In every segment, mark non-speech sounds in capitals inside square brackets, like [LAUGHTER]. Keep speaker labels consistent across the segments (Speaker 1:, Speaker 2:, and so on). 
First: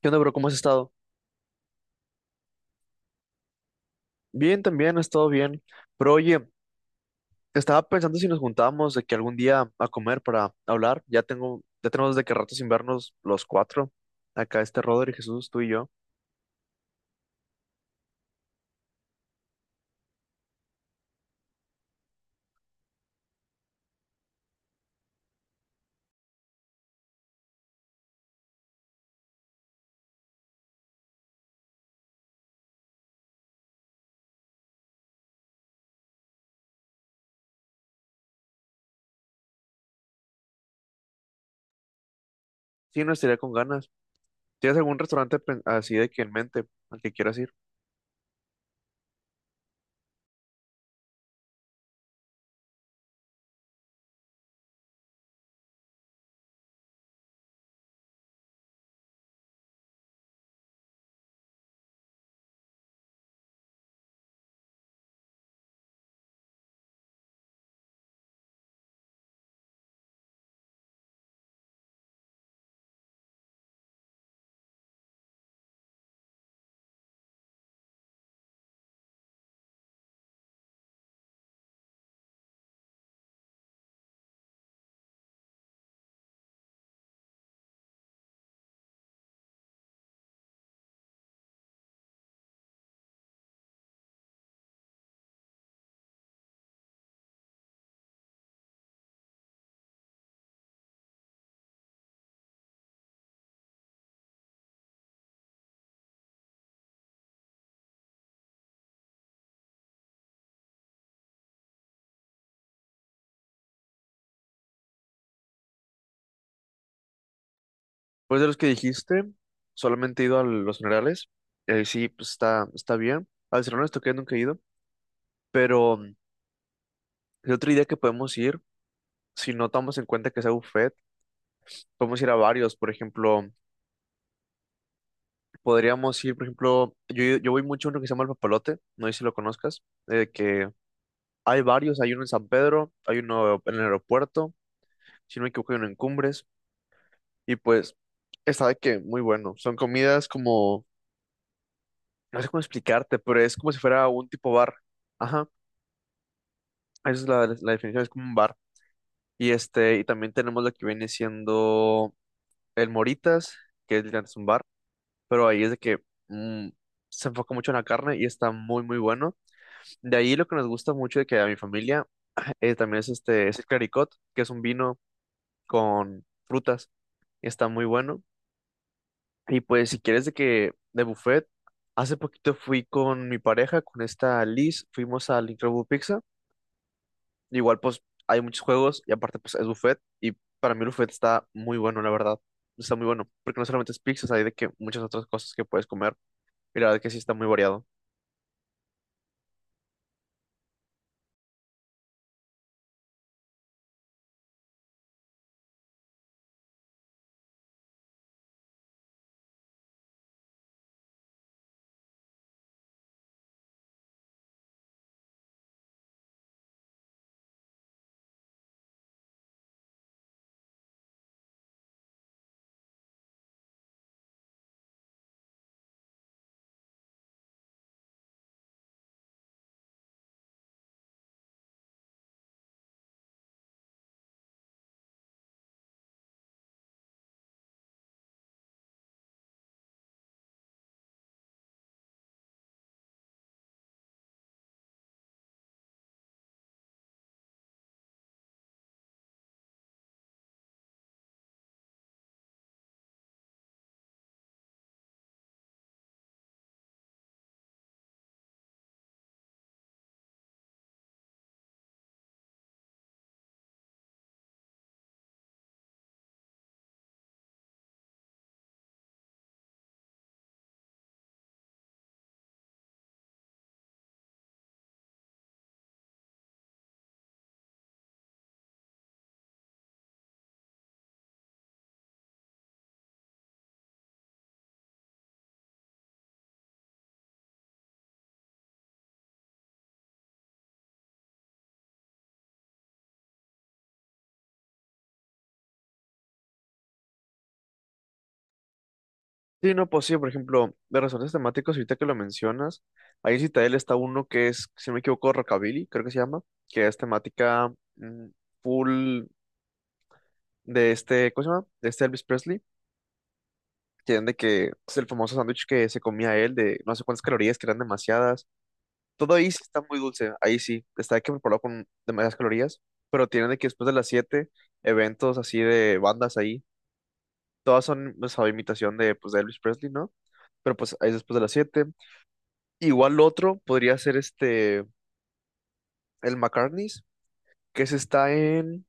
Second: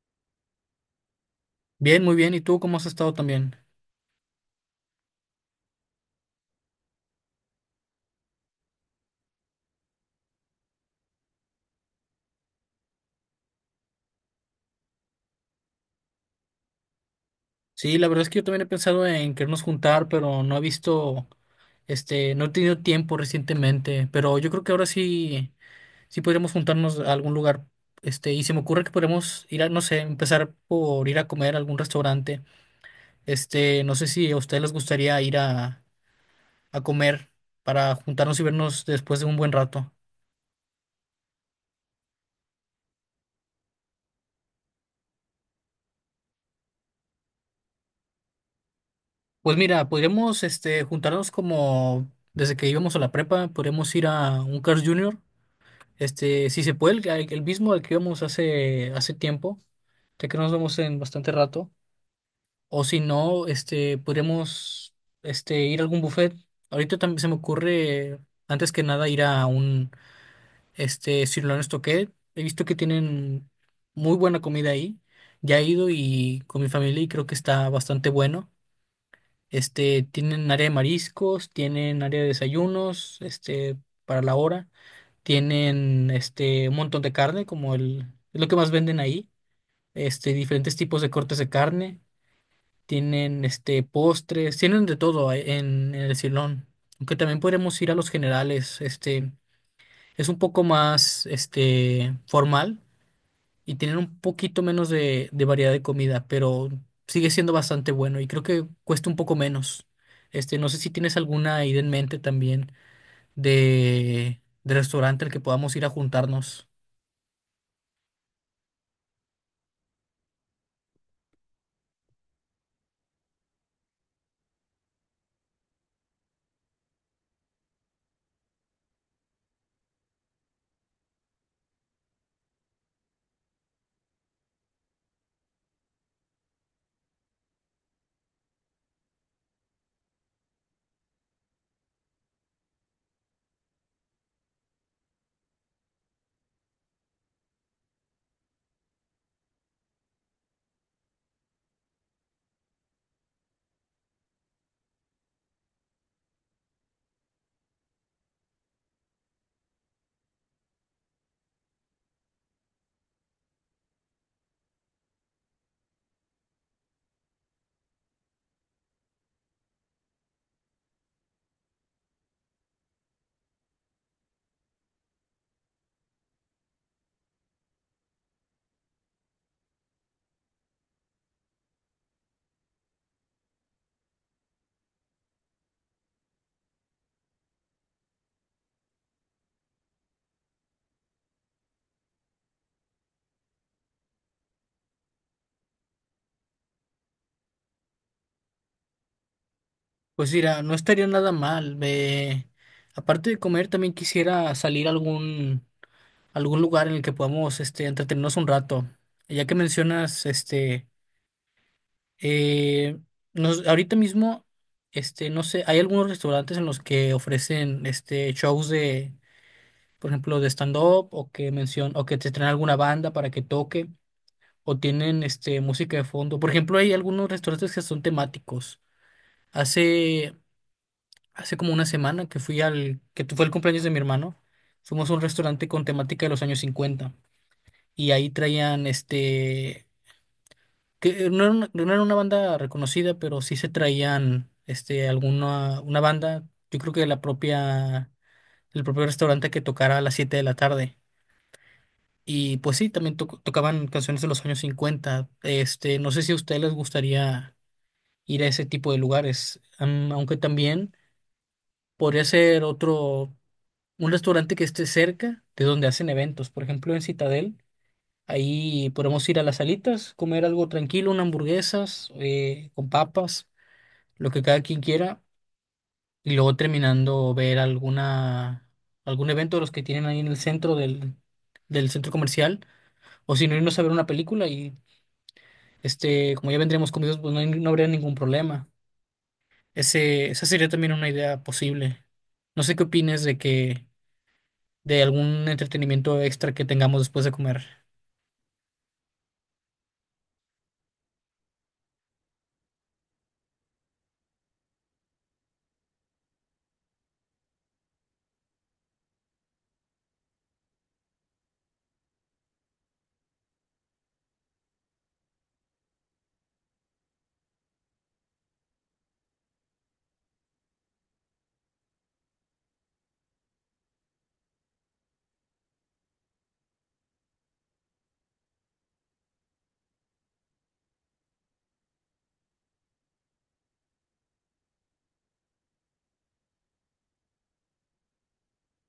Speaker 1: ¿Qué onda, bro? ¿Cómo has estado?
Speaker 2: Bien, muy bien. ¿Y tú cómo has estado también?
Speaker 1: Bien, también he estado bien. Pero oye, estaba pensando si nos juntábamos de que algún día a comer para hablar. Ya tenemos desde que rato sin vernos los cuatro. Acá este Rodri, Jesús, tú y yo.
Speaker 2: Sí, la verdad es que yo también he pensado en querernos juntar, pero no he visto, no he tenido tiempo recientemente. Pero yo creo que ahora sí, sí podríamos juntarnos a algún lugar. Y se me ocurre que podríamos ir a, no sé, empezar por ir a comer a algún restaurante. No sé si a ustedes les gustaría ir a comer para juntarnos y vernos después de un buen rato.
Speaker 1: Sí, nos estaría con ganas. ¿Tienes algún restaurante así de que en mente al que quieras ir?
Speaker 2: Pues mira, podríamos, juntarnos como desde que íbamos a la prepa, podríamos ir a un Carl's Jr. Si se puede, el mismo al que íbamos hace tiempo, ya que no nos vemos en bastante rato. O si no, podríamos ir a algún buffet. Ahorita también se me ocurre, antes que nada, ir a un Sirloin Stockade. He visto que tienen muy buena comida ahí. Ya he ido y con mi familia y creo que está bastante bueno. Tienen área de mariscos, tienen área de desayunos, para la hora. Tienen un montón de carne, como es lo que más venden ahí. Diferentes tipos de cortes de carne. Tienen postres, tienen de todo ahí en el Silón. Aunque también podemos ir a los generales. Es un poco más formal y tienen un poquito menos de variedad de comida, pero sigue siendo bastante bueno y creo que cuesta un poco menos. No sé si tienes alguna idea en mente también de restaurante al que podamos ir a juntarnos.
Speaker 1: Pues de los que dijiste, solamente he ido a los generales. Sí, pues está, está bien. Al Cerro esto que nunca he ido. Pero el otro día que podemos ir, si no tomamos en cuenta que sea buffet, podemos ir a varios. Por ejemplo. Podríamos ir, por ejemplo, yo voy mucho a uno que se llama El Papalote, no sé si lo conozcas, que hay varios, hay uno en San Pedro, hay uno en el aeropuerto, si no me equivoco hay uno en Cumbres, y pues está de que muy bueno, son comidas como, no sé cómo explicarte, pero es como si fuera un tipo bar, ajá, esa es la definición, es como un bar, y este, y también tenemos lo que viene siendo el Moritas, que es literalmente un bar, pero ahí es de que mm, se enfoca mucho en la carne y está muy, muy bueno. De ahí lo que nos gusta mucho de que a mi familia [CLEARS THROAT] también es este, es el Claricot, que es un vino con frutas, está muy bueno. Y pues si quieres de que de buffet, hace poquito fui con mi pareja, con esta Liz, fuimos al Incredible Pizza. Igual pues hay muchos juegos y aparte pues es buffet y para mí el buffet está muy bueno, la verdad. Está muy bueno, porque no solamente es pizzas, hay de que muchas otras cosas que puedes comer y la verdad que sí está muy variado.
Speaker 2: Pues mira, no estaría nada mal. Aparte de comer, también quisiera salir a algún lugar en el que podamos entretenernos un rato. Ya que mencionas, eh, ahorita mismo, no sé, hay algunos restaurantes en los que ofrecen shows de, por ejemplo, de stand-up o que o que te traen alguna banda para que toque o tienen música de fondo. Por ejemplo, hay algunos restaurantes que son temáticos. Hace Hace como una semana que fui fue el cumpleaños de mi hermano, fuimos a un restaurante con temática de los años 50 y ahí traían que no era una banda reconocida, pero sí se traían una banda, yo creo que el propio restaurante que tocara a las 7 de la tarde. Y pues sí, también tocaban canciones de los años 50. No sé si a ustedes les gustaría ir a ese tipo de lugares, aunque también podría ser otro. Un restaurante que esté cerca de donde hacen eventos. Por ejemplo, en Citadel, ahí podemos ir a las salitas, comer algo tranquilo, unas hamburguesas con papas, lo que cada quien quiera, y luego terminando ver alguna algún evento de los que tienen ahí en el centro del centro comercial, o si no irnos a ver una película y como ya vendríamos comidos, pues no, no habría ningún problema. Esa sería también una idea posible. No sé qué opines de algún entretenimiento extra que tengamos después de comer.
Speaker 1: Sí, no, pues sí, por ejemplo, de resortes temáticos, ahorita que lo mencionas, ahí en Citadel está uno que es, si no me equivoco, Rockabilly, creo que se llama, que es temática mm, full de este, ¿cómo se llama? De este Elvis Presley, que eran de que es el famoso sándwich que se comía él, de no sé cuántas calorías, que eran demasiadas. Todo ahí sí está muy dulce, ahí sí, está de que preparado con demasiadas calorías, pero tienen de que después de las 7 eventos así de bandas ahí, todas son, pues, a imitación de, pues, de Elvis Presley, ¿no? Pero pues ahí es después de las 7. Igual otro podría ser este, el McCartney's, que se está en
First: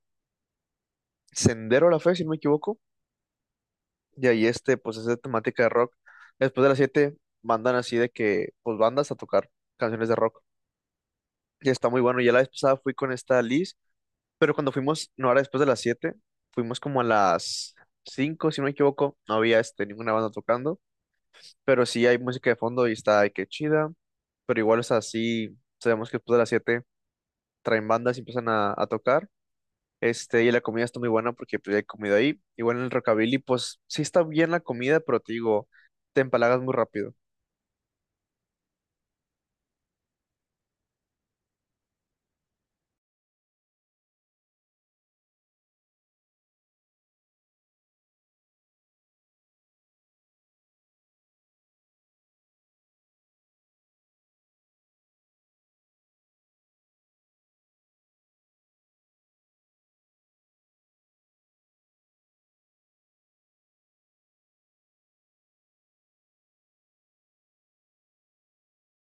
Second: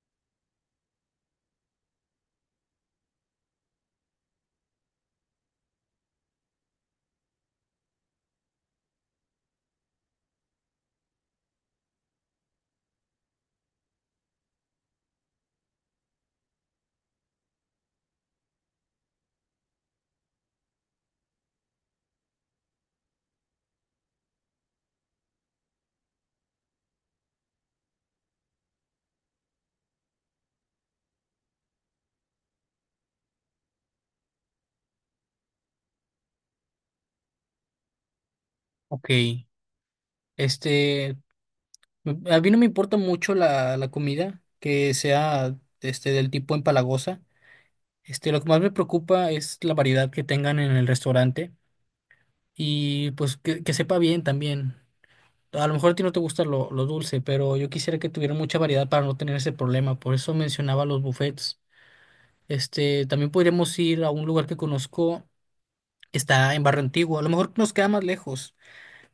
Speaker 1: Sendero a la Fe, si no me equivoco. Y ahí este, pues es de temática de rock. Después de las 7 mandan así de que, pues bandas a tocar canciones de rock. Y está muy bueno. Ya la vez pasada fui con esta Liz, pero cuando fuimos, no era después de las 7. Fuimos como a las 5 si no me equivoco. No había este, ninguna banda tocando, pero sí hay música de fondo y está, ay, qué chida. Pero igual es así, sabemos que después de las 7 traen bandas y empiezan a tocar. Este, y la comida está muy buena porque pues, ya he comido ahí. Igual en el Rockabilly, pues sí está bien la comida, pero te digo, te empalagas muy rápido.
Speaker 2: Ok, este, a mí no me importa mucho la comida que sea del tipo empalagosa. Lo que más me preocupa es la variedad que tengan en el restaurante y pues que sepa bien también. A lo mejor a ti no te gusta lo dulce, pero yo quisiera que tuvieran mucha variedad para no tener ese problema. Por eso mencionaba los buffets. También podríamos ir a un lugar que conozco, está en Barrio Antiguo. A lo mejor nos queda más lejos,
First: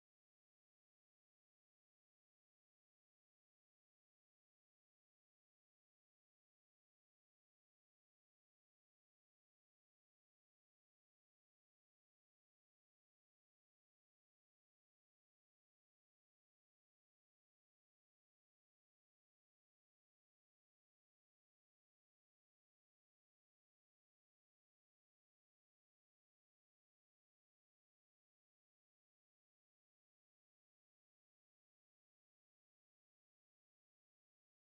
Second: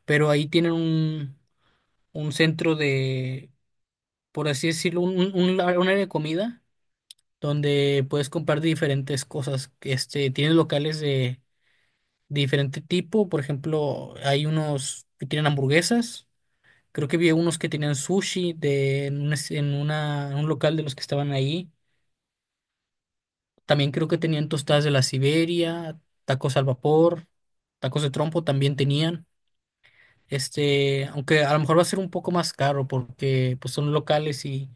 Speaker 2: pero ahí tienen un centro de, por así decirlo, un área de comida donde puedes comprar diferentes cosas. Tienes locales de diferente tipo, por ejemplo, hay unos que tienen hamburguesas, creo que vi unos que tenían sushi de, en, un, es- en una, en un local de los que estaban ahí. También creo que tenían tostadas de la Siberia, tacos al vapor, tacos de trompo también tenían. Aunque a lo mejor va a ser un poco más caro porque pues son locales y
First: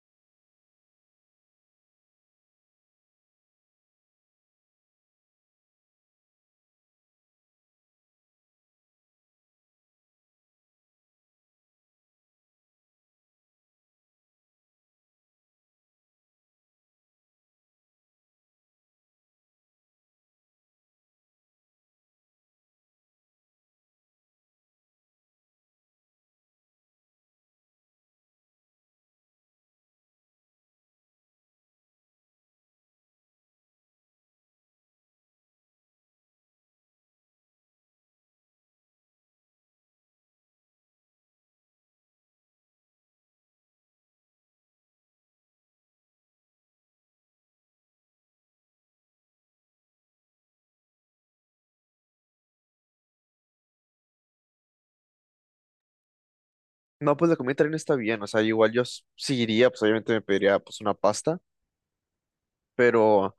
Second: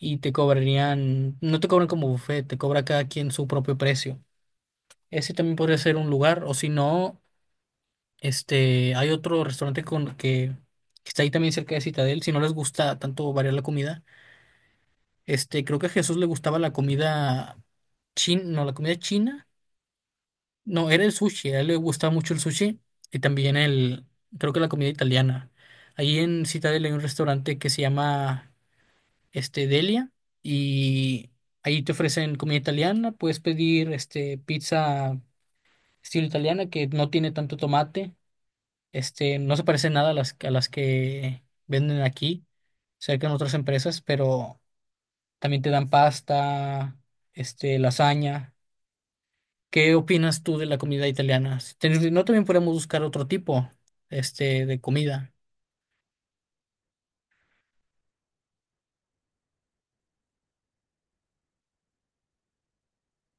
Speaker 2: y te cobrarían, no te cobran como buffet, te cobra cada quien su propio precio. Ese también podría ser un lugar, o si no, hay otro restaurante que está ahí también cerca de Citadel, si no les gusta tanto variar la comida. Creo que a Jesús le gustaba la comida china, no, la comida china, no, era el sushi, a él le gustaba mucho el sushi y también creo que la comida italiana. Ahí en Citadel hay un restaurante que se llama Delia, y ahí te ofrecen comida italiana, puedes pedir pizza estilo italiana que no tiene tanto tomate, no se parece nada a las que venden aquí, cerca en otras empresas, pero también te dan pasta, lasaña. ¿Qué opinas tú de la comida italiana? Si no, también podemos buscar otro tipo, de comida.
Speaker 1: No, pues la comida también está bien, o sea, igual yo sí iría, pues obviamente me pediría pues una pasta, pero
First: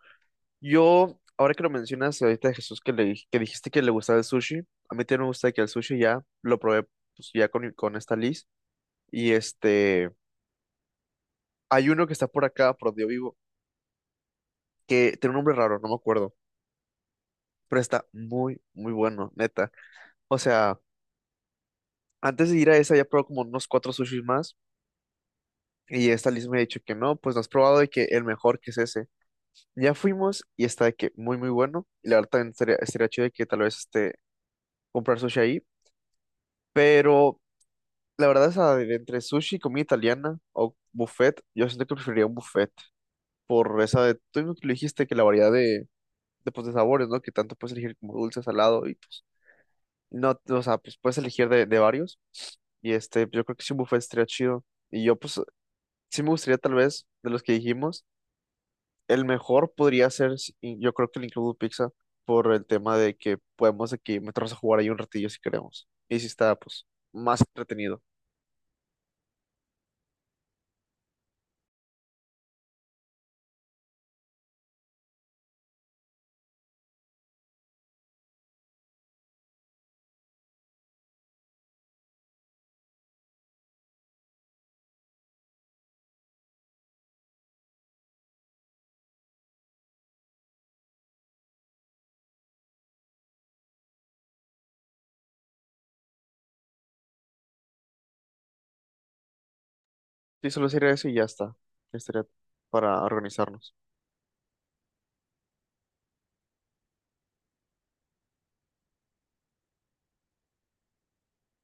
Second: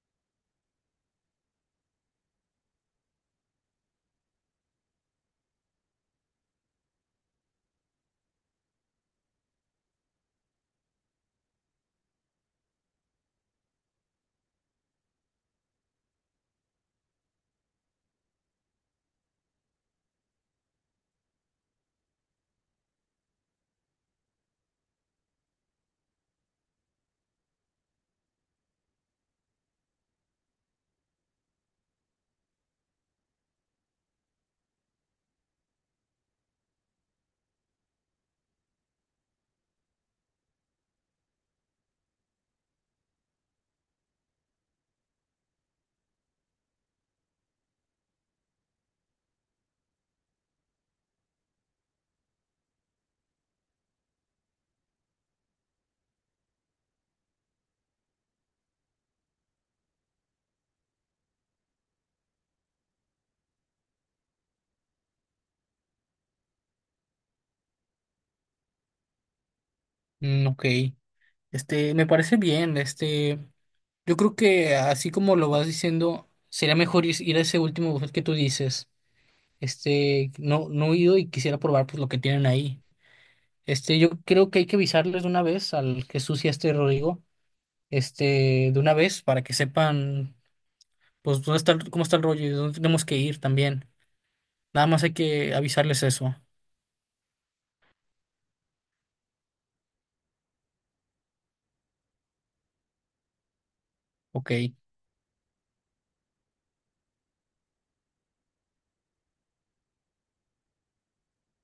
Speaker 1: yo, ahora que lo mencionas, ahorita Jesús que que dijiste que le gustaba el sushi, a mí también me gusta que el sushi ya lo probé pues ya con esta Liz, y este, hay uno que está por acá, por donde yo vivo, que tiene un nombre raro, no me acuerdo, pero está muy, muy bueno, neta. O sea. Antes de ir a esa ya probado como unos cuatro sushis más y esta Liz me ha dicho que no, pues no has probado y que el mejor que es ese. Ya fuimos y está de que muy muy bueno y la verdad también estaría chido de que tal vez este, comprar sushi ahí, pero la verdad de entre sushi y comida italiana o buffet, yo siento que preferiría un buffet por esa de, tú mismo que lo dijiste que la variedad de, pues, de sabores, ¿no? Que tanto puedes elegir como dulce, salado y pues, no, o sea, pues puedes elegir de varios y este, yo creo que si un buffet estaría chido. Y yo, pues, sí me gustaría tal vez, de los que dijimos, el mejor podría ser, y yo creo que el Incredible Pizza, por el tema de que podemos aquí meternos a jugar ahí un ratillo si queremos. Y si está, pues, más entretenido.
Speaker 2: Mm, ok. Me parece bien. Yo creo que así como lo vas diciendo, sería mejor ir a ese último buffet que tú dices. No, no he ido y quisiera probar pues lo que tienen ahí. Yo creo que hay que avisarles de una vez al Jesús y a este Rodrigo, de una vez para que sepan pues dónde está, cómo está el rollo y dónde tenemos que ir también. Nada más hay que avisarles eso.
Speaker 1: Sí, solo sería eso y ya está. Estaría para organizarnos.
Speaker 2: Ok.